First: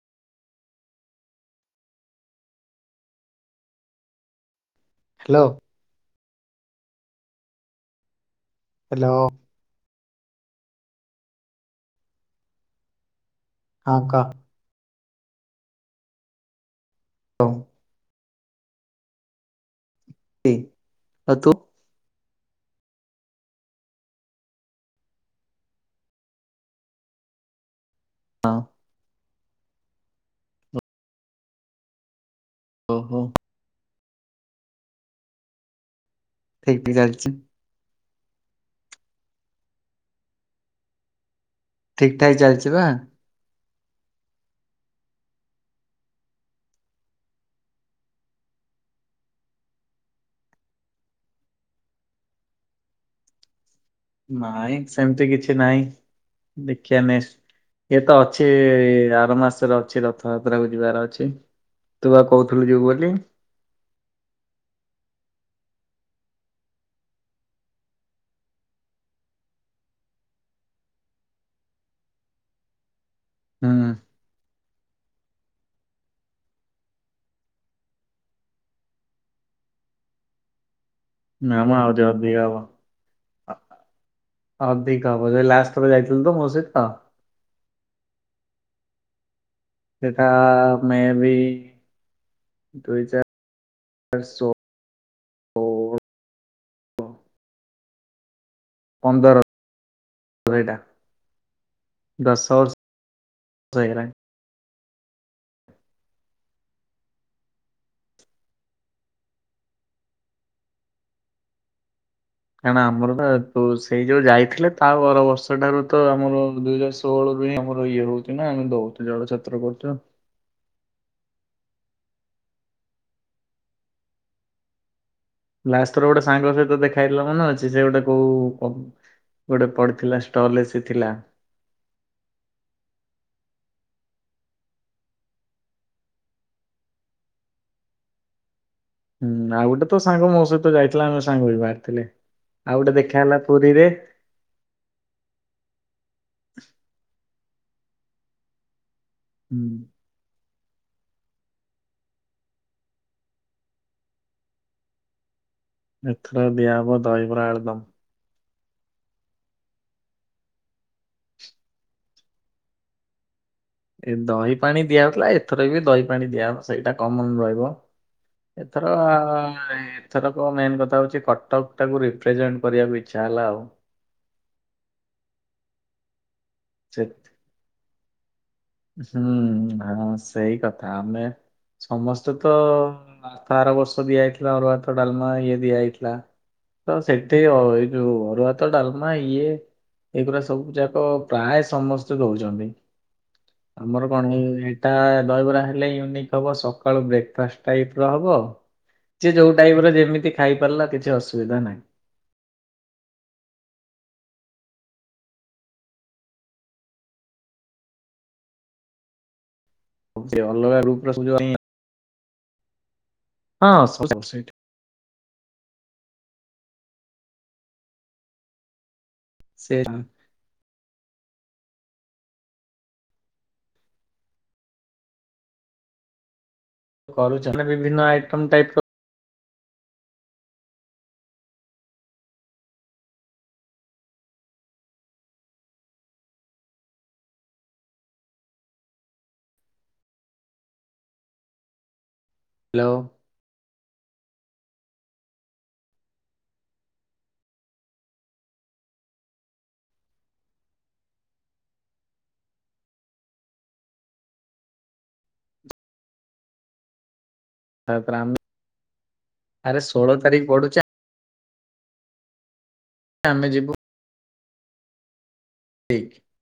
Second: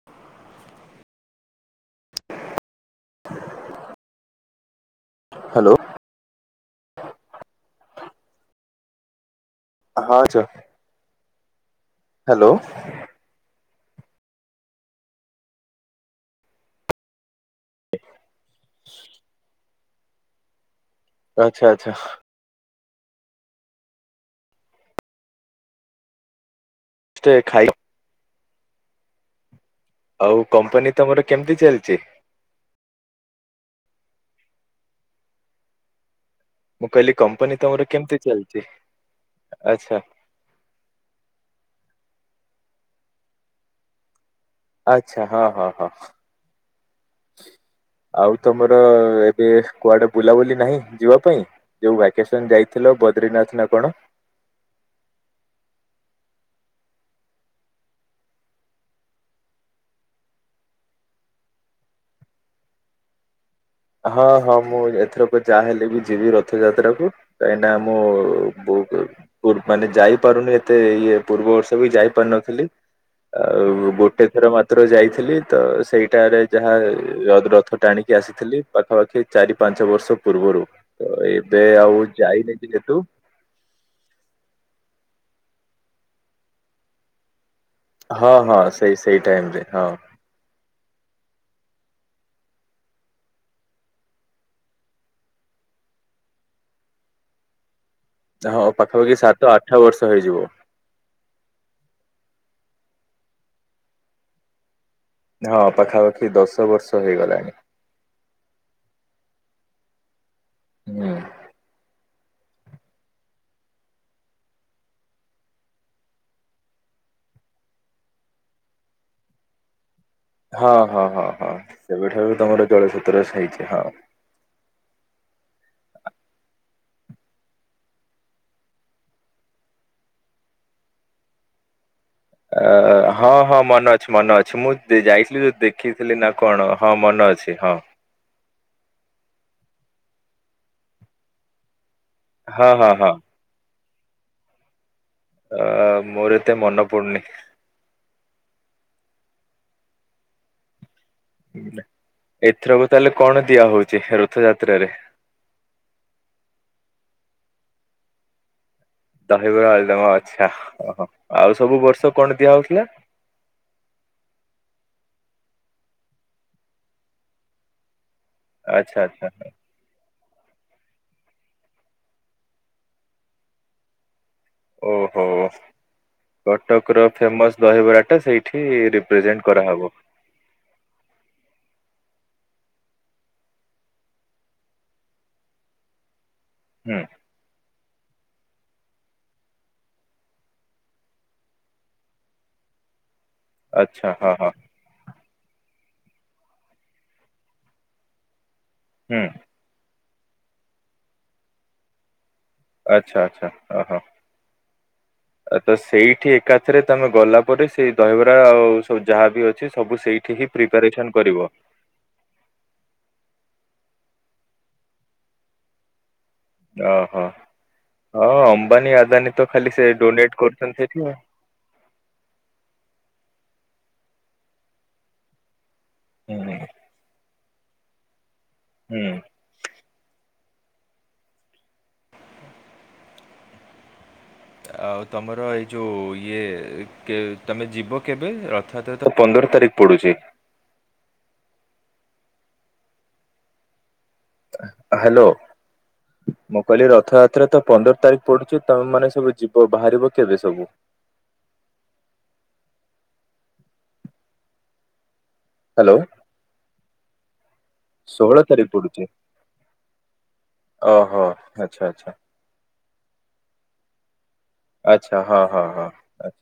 [unintelligible] Hello hello ହଁ ଚ hello ଆଉ କହ ହଁ [unintelligible] ସେ ଆଚ୍ଛା ଆଚ୍ଛା କେକ୍ ଖାଇ ହ ଆଉ କମ୍ପାନୀ ତମର କେମିତି ଚାଲିଛି ଓହୋ ଠିକ ମୁଁ ଠିକ କହିଲି ଚାଲିଛି କମ୍ପାନୀ ତମର କେମିତି ଚାଲିଛି ଆଛା ଠିକ୍ ଠାକ ଚାଲିଚି ବା। ଆଚ୍ଛା ହଁ ହଁ ହଁ। ଆଉ ତମର ଏବେ କୁଆଡେ ବୁଲାବୁଲି ନାହିଁ ଯିବା ପାଇଁ? ଯୋଉ ଭ୍ୟାକେସନ ଯାଇଥିଲ ବଦ୍ରିନାଥ ନା କଣ? ନାଇଁ ସେମିତି କିଛି ନାହିଁ ଦେଖିବା ନେସ ଇଏ ତ ଅଛି ଆର ମାସରେ ଅଛି ରଥଯାତ୍ରା କୁ ଯିବାର ଅଛି ତୁ ବା କହୁଥିଲୁ ଯିବୁ ବୋଲି। ହଁ ହଁ ମୁଁ ଏଥରକ ଯାହା ହେଲେ ବି ଯିବି ରଥଯାତ୍ରାକୁ କାହିଁକି ନା ମୁଁ ବହୁ ପୁ ମାନେ ଯାଇପାରୁନି ଏତେ ଇଏ ପୂର୍ବ ବର୍ଷ ବି ଯାଇ ପାରୁନଥିଲି ଆଉ ହୁଁ ଗୋଟେ ଥର ମାତ୍ର ଯାଇଥିଲି ତ ସେଇଟାରେ ଯାହା ରଥ ଟାଣି ଆସିଥିଲି ପାଖାପାଖି ଚାରି ପାଞ୍ଚ ବର୍ଷ ପୂର୍ବରୁ। ତ ଏବେ ଆଉ ଯାଇନି ଟିକେ ତୁ ଅ ଅଧିକ ହବ ଯେ ଲାଷ୍ଟଥର ଯାଇଥିଲୁ ତ ମୋ ସହିତ। ହଁ ହଁ ସେଇ ସେଇ ଟାଇମ୍ ରେ ହଁ। ସେଟା ମେ ବି ଦୁଇ [unintelligible] ଷୋହଳ [unintelligible] ସାତ ପନ୍ଦର ଆଠ ବର୍ଷ ହେଇଯିବ। ପୁରେଟା। ଦଶ ବର୍ଷ ହେଇଗଲାଣି। ହଁ ପାଖାପାଖି ଦଶ ବର୍ଷ ହେଇଗଲାଣି। ହୁଁ। କାରଣ ଆମରଟା ତ ସେଇ ଯୋଉ ଯାଇଥିଲେ ତା ପର ବର୍ଷ ଠାରୁ ତ ଆମର ଦୁଇ ଷୋଳ ରୁ ଇଏ ଆମର ଇଏ ହଉଛି ନା ଆମେ ଦଉଛୁ ଜଳ ଛତ୍ର ବଣ୍ଟନ। ହଁ ହଁ ହଁ ହଁ ସେବେଠାରୁ ତମର ଜଳଛତ୍ର ହେଇଛି ହଁ। ଲାଷ୍ଟ ଥର ଗୋଟେ ସାଙ୍ଗ ସହିତ ଦେଖା ହେଇଥିଲା ମନେ ଅଛି ସେ ଗୋଟେ କୋଉ କୋ ଗୋଟେ ପଡ଼ିଥିଲା ଷ୍ଟଲ ଏସି ଥିଲା। ଅ ହଁ ହଁ ମନେ ଅଛି ମନେ ଅଛି ମୁଁ ଦେ ଯାଇଥିଲି ଯୋଉ ଦେଖିଥିଲି ନା କଣ ହଁ ମନେ ଅଛି ହଁ। ହୁଁ ଆଉ ଗୋଟେ ତ ସାଙ୍ଗ ମୋ ସହିତ ଯାଇଥିଲା ଆମେ ସାଙ୍ଗ ବି ବାହାରିଥିଲେ ହଁ ଆଉ ହଁ ଗୋଟେ ହଁ ଦେଖା ହେଲା ପୁରୀରେ। ଅଁ ମୋର ଏତେ ମନେ ପଡୁନି। ହୁଁ। ଏଥରକ ତାହେଲେ କଣ ଦିଆହଉଛି ରଥଯାତ୍ରାରେ? ଏଥର ଦିଆହବ ଦହିବରା ଆଳୁଦମ୍। ଦହିବରା ଆଳୁଦମ୍ ଅଚ୍ଛା ଓହୋ। ଆଉ ସବୁ ବର୍ଷ କଣ ଦିଆ ହଉଥିଲା? ଏ ଦହି ପାଣି ଦିଆ ହଉଥିଲା ଏଥର ବି ଦହି ପାଣି ଦିଆ ସେଇଟା କମନ ରହିବ ଏଥର ଆଚ୍ଛା ଆ ଆଚ୍ଛା ମାନେ ଏଥରକ ମେନ୍ କଥା ହଉଛି କଟକ ଟାକୁ ରିପ୍ରେଜେଣ୍ଟ କରିବାକୁ ଇଚ୍ଛା ହେଲା ଆଉ। ଓହୋ କଟକ ସେ ର ଫେମସ ଦହିବରାଟା ସେଇ ହୁଁ ହଁ ସେଇ କଥା ଆମେ ସମସ୍ତେ ତ ତ ଆର ବର୍ଷ ଦିଆଯାଇଥିଲା ଅରୁଆ ଭାତ ଡାଲମା ଇଏ ଦିଆହେଇଥିଲା ତ ହୁଁ। ସେ ସେଠି ଅ ଏ ଯୋଉ ଅରୁଆ ଭାତ ଡାଲମା ଇଏ ଏଇଗୁୁରା ସବୁ ଯାକ ପ୍ରାୟ ସମସ୍ତେ ଦଉଚନ୍ତି ଆଚ୍ଛା ଆମର ହଁ କଣ ହଁ ତା ଦହିବରା ହେଲେ ୟୁନିକ୍ ହବ ସକାଳୁ ବ୍ରେକ ଫାଷ୍ଟ ଟାଇପ ର ହବ ହୁଁ ଯିଏ ଯୋଉ ଟାଇପର ଯେମିତି ଖାଇ ପାରିଲା କିଛି ଅସୁବିଧା ନାହିଁ। ଆଚ୍ଛା ଆଚ୍ଛା ଓ ହୋ। ଆ ତ ସେଇଠି ଏକାଥରେ ତମେ ଗଲା ପରେ ସେଇ ଦହିବରା ଆଉ ସବୁ ଯାହାବି ଅ ସବୁ ସେ ସେଇଠି ହିଁ ଅଲଗା ଗ୍ରୁପ୍ ପ୍ରିପାରେସନ୍ ର ସବୁ ଯୋଉ କରିବ। ହଁ ସବୁ ସେଇଠି। ଓହୋ ହଁ ଅମ୍ବାନୀ ଆଦାନୀ ତ ଖାଲି ସେ ଡୋନେଟ କରୁଛନ୍ତି। ସେଠିଆଉ। ହୁଁ ହୁଁ। କରୁଛନି ବିଭିନ୍ନ ଆଇଟମ୍ ଟାଇପିର। ହୁଁ। ଆଉ ତମର ଏଇ ଯେଉଁ ଇଏ ଟିକେ ତମେ ଯିବ କେବେ ରଥଯାତ୍ରା ତ ପନ୍ଦର ତାରିଖ ପଡୁଛି? ହ୍ୟାଲୋ। ହ୍ୟାଲୋ। ମୁଁ କହିଲି ରଥଯାତ୍ରା ତ ପନ୍ଦର ତାରିଖ ପଡୁଛି। ତମେ ମାନେ ସବୁ ଯିବ ବାହାରିବ କେବେ ସବୁ? ହ୍ୟାଲୋ। ତାପରେ ଆମେ ଷୋହଳ ତାରିଖ ପଡୁଛି। ଆରେ ଷୋହଳ ତାରିଖ ପଡୁଛି ଓହୋ ଆଚ୍ଛା ଆଚ୍ଛା। ଆମେ ଯିବୁ ଆଚ୍ଛା ହଁ ହଁ ହଁ ଆଛା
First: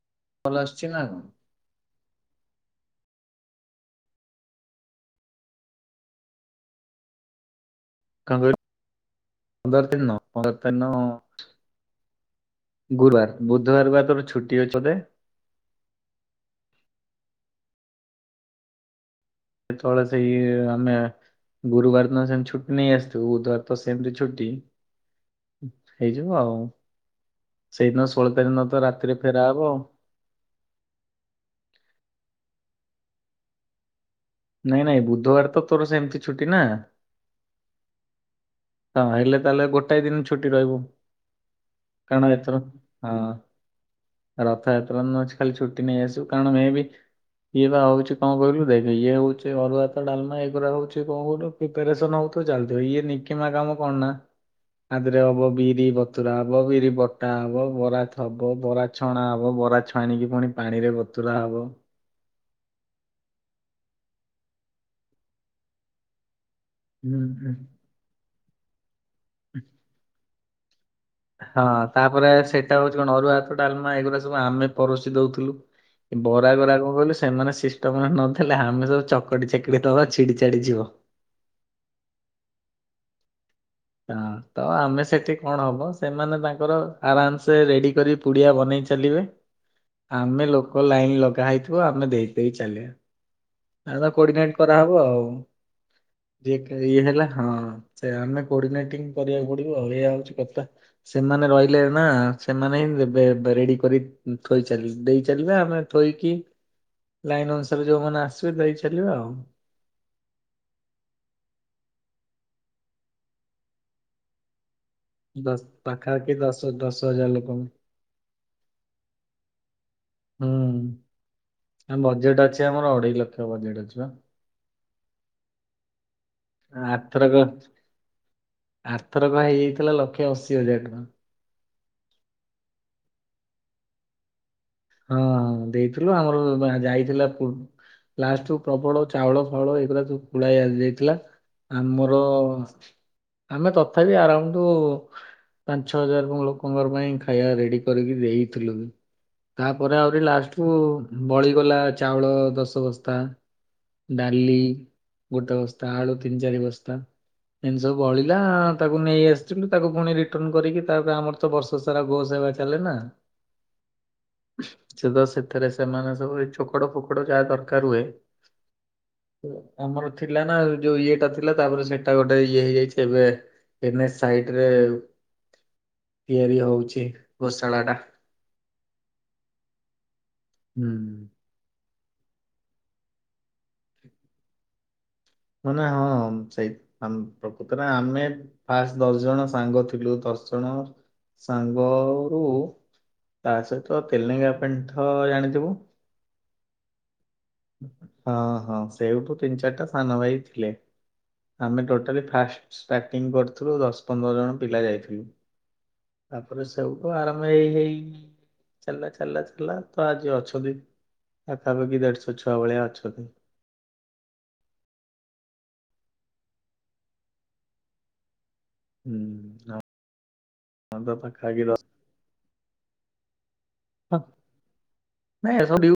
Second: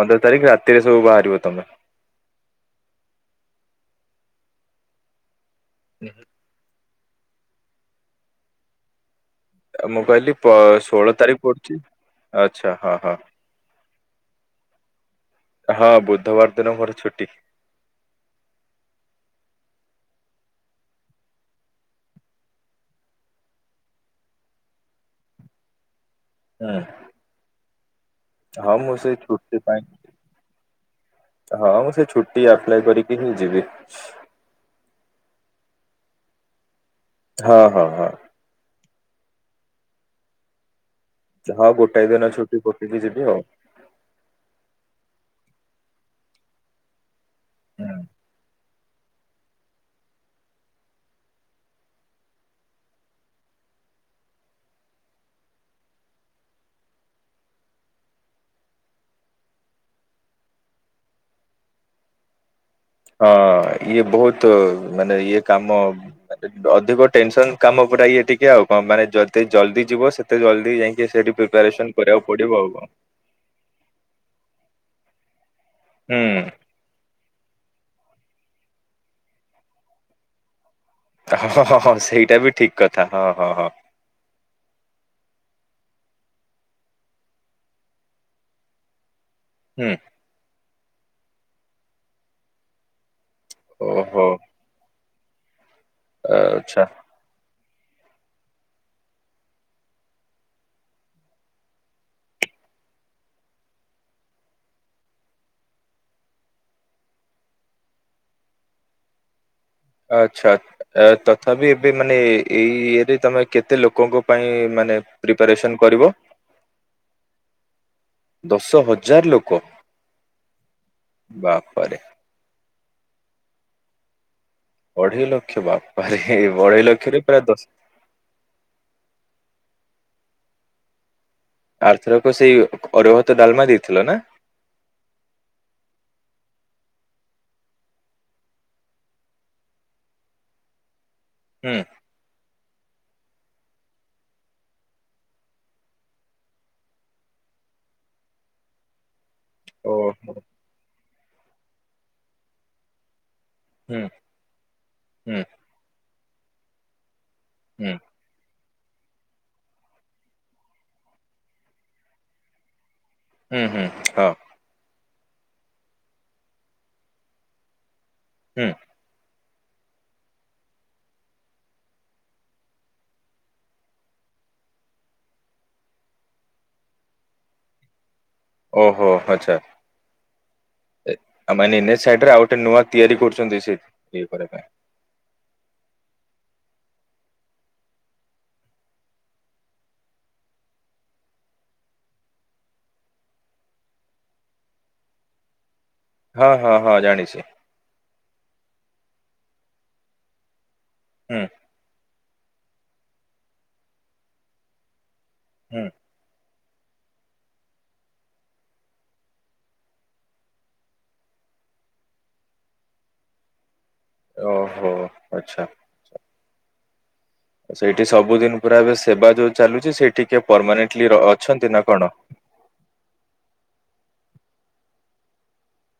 ପନ୍ଦର ତାରିଖ କଲ ରାତିରେ ଆସୁଛି ନା ସବୁ କଣ ବାହାରିବ ତମେ? [inaudible] କଁ କହିଲୁ? ପନ୍ଦର ତାରିଖ ମୁଁ ଦିନ କହିଲି ତଳର ପ ତାରିଖ ଦିନ ଷୋହଳ ତାରିଖ ପଡୁଛି ଆଚ୍ଛା ହଁ ହଁ ଗୁରୁବାର। ବୁଧବାର ବା ତୋର ଛୁଟି ଅଛି ବୋଧେ। ହଁ ବୁଧବାର ଦିନ ମୋର ଛୁଟି। ତଳେ ସେଇ ଆମେ ଗୁରୁବାର ଦିନ ସେମିତି ଛୁଟି ନେଇଆସିଥିବୁ, ବୁଧବାର ତ ସେମିତି ଛୁଟି। ହେଇଯିବ ଆଉ ହୁଁ ସେଇଦିନ ଷୋହଳ ତାରିଖ ନ ହଁ ତ ମୁଁ ସେଇ ରାତିରେ ଫେରା ଛୁଟି ହବ ପାଇଁ ଆଉ। ହଁ ମୁଁ ସେ ଛୁଟି ଆପ୍ଲାଏ କରିକି ହିଁ ଯିବି। ନାଇଁ ନାଇଁ ବୁଧବାର ତ ତୋର ସେମିତି ଛୁଟି ନା। ହ-ହ-ହ। ହଁ ହେଲେ ତାହେଲେ ଗୋଟାଏ ଦିନ ଛୁଟି ରହିବ। ହଁ ଗୋଟାଏ ଦିନ ଛୁଟି ପକେଇକି ହଁ ଯିବି ଆଉ। ରଥଯାତ୍ରା ନ ଅଛି ଖାଲି ଛୁଟି ନେଇ ଆସିବୁ କାରଣ ମେ ବି- ଇଏ ପା ହଁ ହଉଛି କଣ କହିଲୁ ଦେଖ ଇଏ ହଉଛି ସେ ଅରୁଆ ଭାତ ଡାଲମା ଏ କରା ହଉଛି କଣ କହିଲୁ ପ୍ରିପାରେସନ ହଉଥିବ ଚାଲିଥିବ ଇଏ ନେଇକି କିମା କାମ କଣ ନା? ଆଧରେ ହବ ବିରି ବତୁରା ହବ, ବିରି ବଟା ହବ, ବରା ଥବ ବରା ଛଣା ହବ, ବରା ଛାଣିକି ପୁଣି ପାଣିରେ ବତୁରା ହବ। ହଁ ଇଏ ବହୁତ ମାନେ ଇଏ କାମ ମାନେ ଅଧିକ ହୁଁ ହୁଁ। ଟେନସନ କାମ। ଟା ଇଏ ଟିକେ ଆଉ କଣ ମାନେଦେ ଜଲଦି ଯିବ ସେତେ ଜଲଦି ଯାଇ ସେଇଠି ହଁ ପ୍ରିପାରେସନ କରିବାକୁ ତାପରେ ପଡିବ, ଆଉ ସେଟା କଣ? ହଉଛି ଅରୁଆ ଭାତ ଡାଲମା ଏଗୁଡା ସବୁ ଆମେ ପରସି ଦଉଥିଲୁ ଏ ହୁଁ ବରା ଗରା କଣ କହିଲୁ ସେମାନେ ସିଷ୍ଟମରେ ନଥିଲେ ଆମେ ସବୁ ଚକଟି ଚାକିଡ଼ି ଦବା ଛିଡ଼ିଛାଡ଼ି ଯିବ। ହ-ହ-ହ ସେଇଟା ବି ଠିକ୍ କଥା ହ-ହ-ହ। ହ ତ ଆମେ ସେଠି କଣ ହବ ସେମାନେ ତାଙ୍କର ଆରାମସେ ରେଡି କରି ପୁଡ଼ିଆ ବନେଇ ଚାଲିବେ। ହୁଁ। ଆମେ ଲୋକ ଲାଇନ ଲଗା ହେଇଥିବ, ଆମେ ଦେଇ ଦେଇ ଚାଲିବା। ଆଗ ଓହୋ। କୋଡିନେଟ କରା ହବ ଆଉ, ଯିଏ ଆଚ୍ଛା ଇଏ ହେଲା ହଁ ସେ ଆମେ କୋଡ଼ିନେଟିଙ୍ଗ କରିବାକୁ ପଡିବ ଆଉ ଏଇୟା ହଉଛି କଥା। ସେମାନେ ରହିଲେ ନା ସେମାନେ ହିଁ ଦେବେ- ବେ ରେଡି କରି ଥୋଇ ଚାଲି ଦେଇ ଚାଲିବେ, ଆମେ ଥୋଇକି ଲାଇନ ଅନୁସାରେ ଯୋଉମାନେ ଆସିବେ ଦେଇ ଚାଲିବା ଆଉ। ଆଚ୍ଛା। ଆ ତଥାପି ଏବେ ମାନେ ଏଇ ଇଏରେ ତମେ କେତେ ଲୋକଙ୍କ ପାଇଁ ମାନେ- ଦଶ ପ୍ରିପାରେସନ କରିବ ପାଖାପାଖି ଦଶ ଦଶ ହଜାର ଲୋକଙ୍କୁ। ଦଶ ହଜାର ଲୋକ। ହୁଁ ଆମ ବାପାରେ ବଜେଟ୍ ଅଛି ଆମର ଅଢେଇ ଲକ୍ଷ ବଜେଟ୍ ଅଛି ବା। ଅଢ଼େଇ ଲକ୍ଷ, ବାପାରେ ଅଢେଇ ଲକ୍ଷରେ ଆରଥରକ ପ୍ରାୟ ଦଶ ଆରଥରକ ହେଇଯାଇଥିଲା ଲକ୍ଷେ ଅଶି ହଜାର ଟଙ୍କା। ଆରଥରକ ସେଇ ଅରୁଆ ଭାତ ଡାଲମା ଦେଇଥିଲ ନା। ହଁ ଦେଇଥିଲୁ, ଆମର ବା ଯାଇଥିଲା ଲାଷ୍ଟରୁୁ ପ୍ରବଳ ଚାଉଳ ଫାଉଳ ଏଗୁଡ଼ା ସବୁ ପୁଳାଏ ଆସିଯାଇଥିଲା ହୁଁ ଆମ ର ଆମେ ତଥାପି ଆରାଉଣ୍ଡ ପାଞ୍ଚ ଛଅ ହଜାର ଲୋକଙ୍କର ପାଇଁ ଖାଇବା ରେଡି କରିକି ଦେଇଥିଲୁ ବି। ତାପରେ ଆହୁରି ଓହୋ ଲାଷ୍ଟକୁୁ ବଳିଗଲା ଚାଉଳ ଦଶ ବସ୍ତା। ହୁଁ ଡାଲି ହୁଁ ଗୋଟେ ବସ୍ତା, ଆଳୁ ତିନି ଚାରି ବସ୍ତା, ଏମିତି ହୁଁ ସବୁ ବଳିକି ବଳିଲା ତାକୁ ନେଇ ଆସିଛନ୍ତି, ତାକୁ ପୁଣି ରିଟର୍ଣ କରିକି ତାପରେ ଆମର ତ ବର୍ଷ ସାରା ଗୋ ସେବା ଚାଲେ ନା। ହୁଁ ହୁଁ ହଉ। ସେ ତ ସେଥିରେ ସେମାନେ ସବୁ ଏ ଚୋକଡ଼ ଫୋକଡ ଯାହା ଦରକାର ହୁଏ। ହୁଁ। ଆମର ଥିଲା ନା ଯୋଉ ଇଏଟା ଥିଲା ତାପରେ ସେଇଟା ଗୋଟେ ଇଏ ହେଇଯାଇଛି ଏବେ। ଏନଏଚ୍ ସାଇଡରେ ତିଆରି ହଉଛି ଗୋଶାଳା ଟା। ଓହୋ ଆଚ୍ଛା। ହୁଁ। ଆଉ ମାନେ ଏନଏଚ୍ ସାଇଡରେ ଆଉ ଗୋଟେ ନୂଆ ତିଆରି କରୁଛନ୍ତି ସେ ଇଏ କରିବା ପାଇଁ। ମ ନା ହଁ ସେଇ ପ୍ରକୃତରେ ଆମେ ଫାଷ୍ଟ ଦଶ ଜଣ ସାଙ୍ଗ ଥିଲୁ ଦଶ ଜଣ ସାଙ୍ଗରୁୁ ତା ସହିତ ତେଲେଙ୍ଗା ପେଣ୍ଠ ଜାଣିଥିବ। ହଁ ହଁ ହଁ ଜାଣିଛି। ହଁ ହଁ ସେଇଠୁ ତିନି ଚାରିଟା ସାନ ଭାଇ ଥିଲେ। ହୁଁ। ଆମେ ଟୋଟାଲି ଫାଷ୍ଟ ଷ୍ଟାଟିଂ କରିଥିଲୁ ଦଶ ପନ୍ଦର ଜଣ ପିଲା ଯାଇଥିଲୁ। ହୁଁ। ତାପରେ ସବୁଠୁ ଆରମ୍ଭ ହେଇ ହେଇ ଚାଲିଲା ଚାଲିଲା ଚାଲିଲା ତ ଆଜି ଅଛନ୍ତି ପାଖାପାଖି ଦେଢଶହ ଛୁଆ ଭଳିଆ ଅଛନ୍ତି। ଓହୋ ଆଛା। ସେଇଠି ସବୁଦିନ ପୁରା ଏବେ ସେବା ଯୋଉ ହୁଁ ଚାଲୁଛି ସେ ଟିକେ ଆମ ତ ପରମାନେଣ୍ଟଲି ପାଖାପାଖି ଅଛନ୍ତି ଦଶ ନା କଣ। ହ ନ ଏସ ବିଉ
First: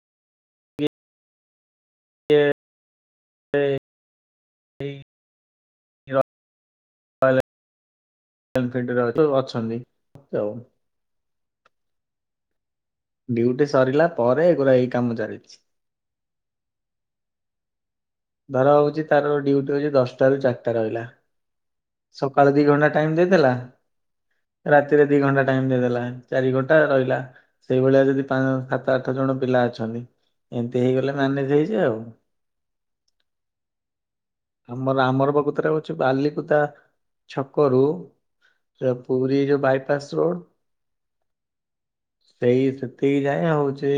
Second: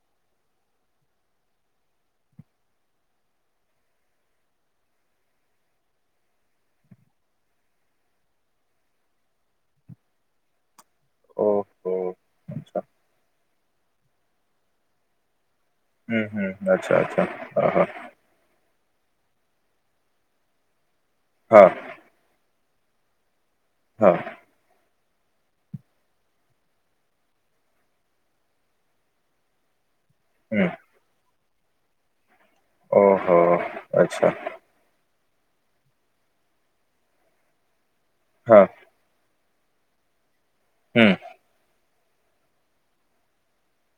[unintelligible] ଅଛନ୍ତି ଆଉ। ଓହୋ। ଆଚ୍ଛା ଡ୍ୟୁଟି ସରିଲା ପରେ ଏଗୁରା ଏଇ କାମ ଚାଲିଛି। ହୁଁ ହୁଁ ଆଚ୍ଛା ଆଚ୍ଛା ହ ହଁ। ଧର ହଉଛି ତାର ଡ୍ୟୁଟି ହଉଛି ଦଶଟାରୁ ଚାରିଟା ରହିଲା। ହଁ ସକାଳ ଦି ଘଣ୍ଟା ଟାଇମ ଦେଇଥିଲା- - ହଁ ରାତିରେ ଦି ଘଣ୍ଟା ଟାଇମ ଦେଇଦେଲା ଚାରି ଘଣ୍ଟା ରହିଲା। ସେଇଭଳିଆ ଯଦି ପା ସାତ ଆଠ ଜଣ ପିଲା ଅଛନ୍ତି। ହୁଁ ଏମିତି ହେଇଗଲେ ମ୍ୟାନେଜ ହେଇଯିବେ ଆଉ। ଓହୋ, ଆଚ୍ଛା। ଆମର ଆମର ପ୍ରକୃତରେ ହଉଚି ବାଲିକୁଦା ଛକରୁ ହଁ ତ ପୁରୀ ଯଉ ବାଇପାସ ରୋଡ଼- - ହୁଁ ସେଇ ସେତିକି ଯାଏ ହଉଚି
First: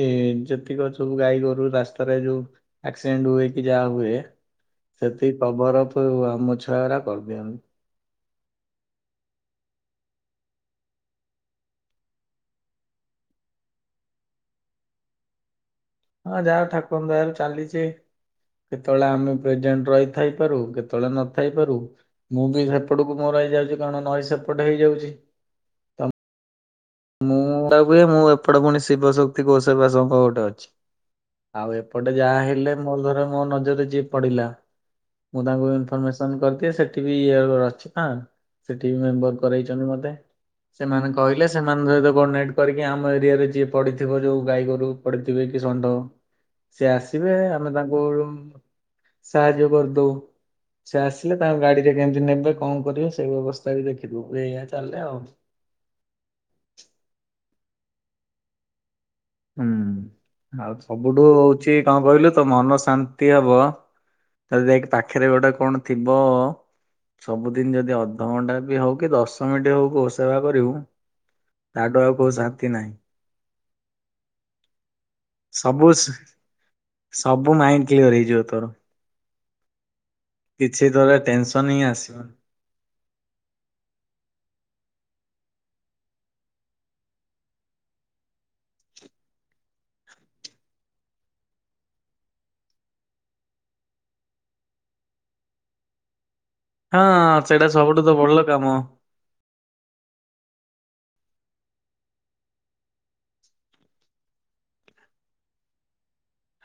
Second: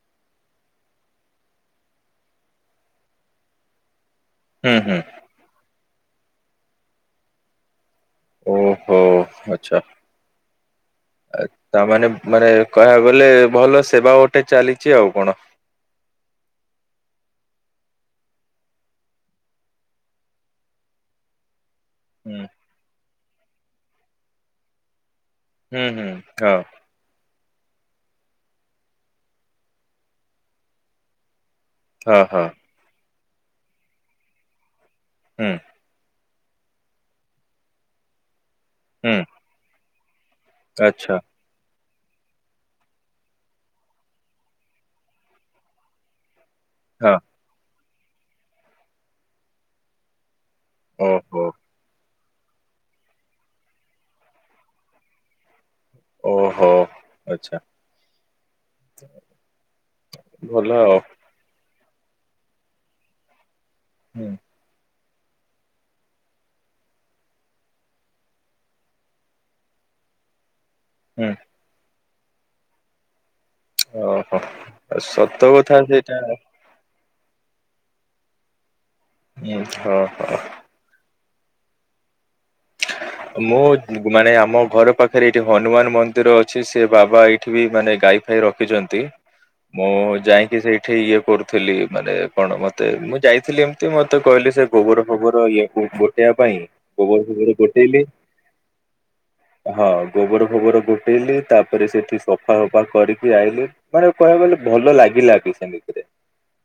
ଯେତିକି ସବୁ ଗାଈ ଗୋରୁ ରାସ୍ତାରେ ଯୋଉ - - ଆକ୍ସିଡେଟ ହୁଏ କି ଯାହା ହୁଏ। ହୁଁ ହୁଁ ସେଇ କଭରପ ଆମ ଛୁଆ ଗା କରିଦିଅନ୍ତି। ଓହୋ, ଆଚ୍ଛା। ତାମାନେ ମାନେ କହିବାକୁ ଗଲେ ଭଲ ସେବା ଗୋଟେ ଚାଲିଚି ଆଉ କଣ? ହଁ ଯାହା ଠାକୁାରଙ୍କ ଦୟା ରୁ ଚାଲିଚି। କେତେବେଳେ ଆମେ ପ୍ରେଜେଣ୍ଟ ରହିଥଇ ପାରୁ କେତେବେଳେ ନଥାଇ ପାରୁ - - ହୁଁ ମୁଁ ବି ସେପଟକୁ ମର ହେଇ ଯାଉଚି କାରଣ ନଈ ସେପଟ ହେଇଯାଉଚି। ହୁଁ ହୁଁ, ହଁ ମୁଁ ଗଟା କୁହେ ମୁଁ ଏପଟେ ପୁଣି ଶିବ ଶକ୍ତି କୋସବା ଶଙ୍ଖ ଗୋଟେ ଅଛି। ଆଉ ଏପଟେ ହଁ ଯାହା ହଁ ହେଲେ ମୋର ଧର ମୋ ନଜରରେ ଯିଏ ପଡିଲା ମୁଁ ହୁଁ ତାଙ୍କୁ ଇନ୍‌ପର ମେସ କରିଦିଏ। ସେଠି ବି ଇ ଅଛି କ ସେଠି ବି ହୁଁ ମେମ୍ବର କରେଇଚନ୍ତି ମତେ। ସେମାନେ ଆଚ୍ଛା କହିଲେ ସେମାନେ ଯ ଯୋ ଗୋ ନାଇଟ କରିକି ଆମ ଏରିଆରେ ଯିଏ ପଡିଥିବ ଯୋଉ ଗାଈ ଗୋରୁ ପଡିଥିବେ କି ଷଣ୍ଢ ସେ ହଁ ଆସିବେ ଆମେ ତାଙ୍କୁ ସାହାଯ୍ୟ କରିଦଉ। ସେ ଆସିଲେ ଓହୋ ତାଙ୍କ ଗାଡିରେ କେମିତି ନେବେ କଣ କରିବେ ସେଇ ବ୍ୟବସ୍ଥା ବି ଦେଖିଦୁ ଏଇଆ ଚାଲଲେ ଆଉ। ଓହୋ, ଆଛା। ହୁଁ, ଆଉ ସବୁଠୁ ହଉଚି କଂ କହିଲୁ ତ ମନ ଶାନ୍ତି ହବ। ହୁଁ। ଯାଇକି ପାଖରେ ଗୋଟେ କଣ ଥିବ। ସବୁଦିନ ଯଦି ଅଧଘଣ୍ଟା ବି ହଉ କି ଦଶ ମିନିଟ ହଉ ଗୋ ସେବା କରିବୁ। ହୁଁ। ତାଟୁ ଆଉ କୋଉ ଶାନ୍ତି ନାହିଁ। ଓହୋ, ତା ସତ୍। ସବସ୍, ସବୁ ମାଇଣ୍ଡ କ୍ଲିୟର ହେଇଯିବ ତୋର। ହୁ, ହଁ ହଁ। କିଛି ଥରେ ଟେନସନ ହିଁ ଆସିବନି। ମୁଁ ମାନେ ଆମ ଘର ପାଖରେ ଏଠି ହନୁମାନ ମନ୍ଦିର ଅଛି। ସେ ବାବା ଏଇଠି ବି ମାନେ ଗାଇ- - ରଖିଚନ୍ତି। ମୁଁ ଯାଇକି ସେଇଠି ଇଏ କରୁଥିଲି ମାନେ କଣ ମତେ ମୁଁ ଯାଇଥିଲି ଏ - - ମିତି ମତେ କହିଲେ ସେ ଗୋବର ଫୋବର ଇଏ କ ଗୋଟେଇବା ପାଇଁ। ହଁ, ଗୋବର ଫୋବର ସେଇଟା ଗୋଟେଇଲି ସବୁଠୁ ତ ଭଲ କାମ। ହଁ ଗୋବର ଗୋବର ଗୋଟେଇଲି ତାପରେ ସେଠି ସଫା ସଫା କରିକି ଆଇଲି। ମାନେ କହିବାକୁ ଗଲେ ଭଲ ଲାଗିଲା ବି ସେମିତିରେ।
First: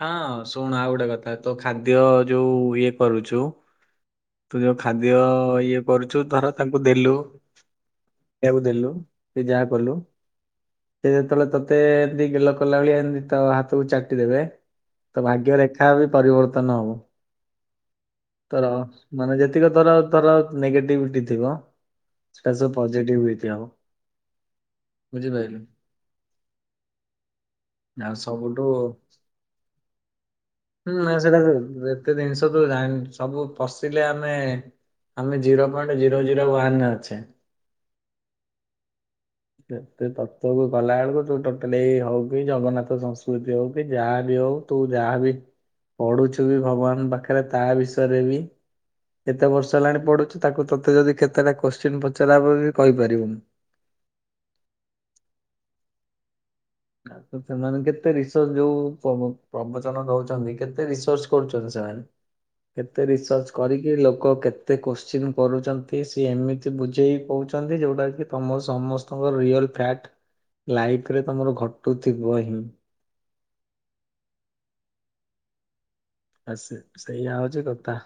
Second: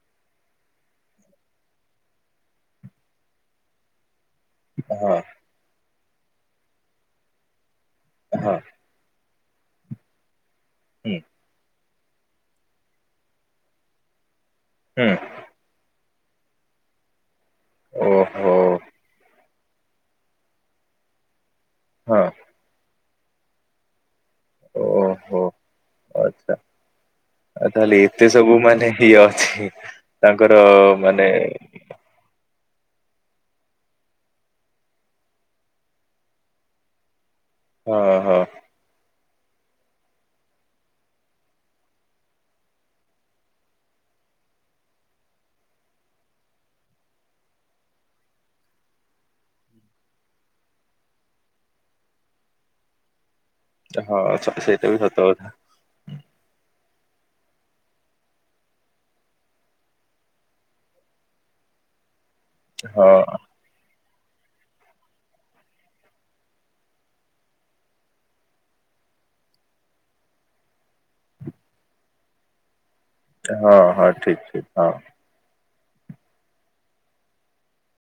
ହଁ ଶୁଣ ଆଉ ଗୋଟେ କଥା ତ ଖାଦ୍ୟ ଯୋଉ ଇଏ କରୁଛୁ। ତୁ ଯୋଉ ଖାଦ୍ୟ ହଁ ଇଏ କରୁଛୁ ଧର ତାଙ୍କୁ ଦେଲୁ ହଁ ଖାଇବାକୁ ଦେଲୁ। ସେ ଯାହା କଲୁ ସେ ହୁଁ ଯେତେବେଳେ ତତେ ଏମିତ୍ ଗେଲ କଲା ଭଳିଆ ଏମିତି ତ ହାତକୁ ଚାଟି ଦେବେ ହୁଁ ତ ଭାଗ୍ୟ ରେଖା ବି ପରିବର୍ତ୍ତନ ହବ। ଓ। ତର ମାନେ ଯେତିକି ତର ତର ନେଗେଟିଭିଟି ଥିବ। ହଁ। ସେଟା ସବୁ ପଜିଟିଭିଟି ହବ ବୁଝିପାଇଲୁ। ଆଛା ଆଉ ତାହେଲେ ଏତେ ସବୁ ମାନେ ଇଏ ଅଛି। ତାଙ୍କର ମାନେ ଗୋଟେ ଜିନିଷ କୁ ଜାଣୁ ସବୁ ପଶିଲେ ଆମେ ଆମେ zero point zero zero one ରେ ଅଛେ। ଓ ହ। ଏତେ ତତ୍ଵ କୁ ଗଲା ବେଳକୁ ତୁ ଟୋଟାଲି ଏଇ ହଉ କି ଜଗନ୍ନାଥ ସଂସ୍କୃତି ହଉ କି ଯାହା ବି ହଉ। ତୁ ଯାହା ବି ପଢୁଛୁ ବି ଭଗବାନ ପାଖରେ ତା ବିଷୟରେ ବି କେତେ ବର୍ଷ ହେଲାଣି ପଡୁଛି ତାକୁ ତୋତେ ଯଦି କେତେଟା କୋଶ୍ଚିନ୍ ପଚାରା ହବ ବି କହିପାରିବୁନି। ହଁ ଆଚ୍ଛା ସେଇଟା ବି ସତ କଥା। ସେମାନେ କେତେ ରିସର୍ଚ ଯୋଉ ପବ ପ୍ରବଚନ ଦଉଛନ୍ତି କେତେ ରିସର୍ଚ୍ଚ କରୁଛନ୍ତି ସେମାନେ। କେତେ ହଁ ରିର୍ସଚ କରିକି ଲୋକ କେତେ କୋଶ୍ଚିନ୍ କରୁଛନ୍ତି ସିଏ ଏମିତି ବୁଝେଇ କଉଛନ୍ତି ଯେ ଯେଉଁଟାକି ତମ ସମସ୍ତଙ୍କ ରିଅଲ ଫ୍ୟାଟ ଲାଇଫ୍ ରେ ତମର ଘଟୁଥିବ ହିଁ। ହଁ ହଁ ଠିକ୍ ଠିକ୍ ହଁ। ବାସ୍ ସେଇଆଉଛି କଥା।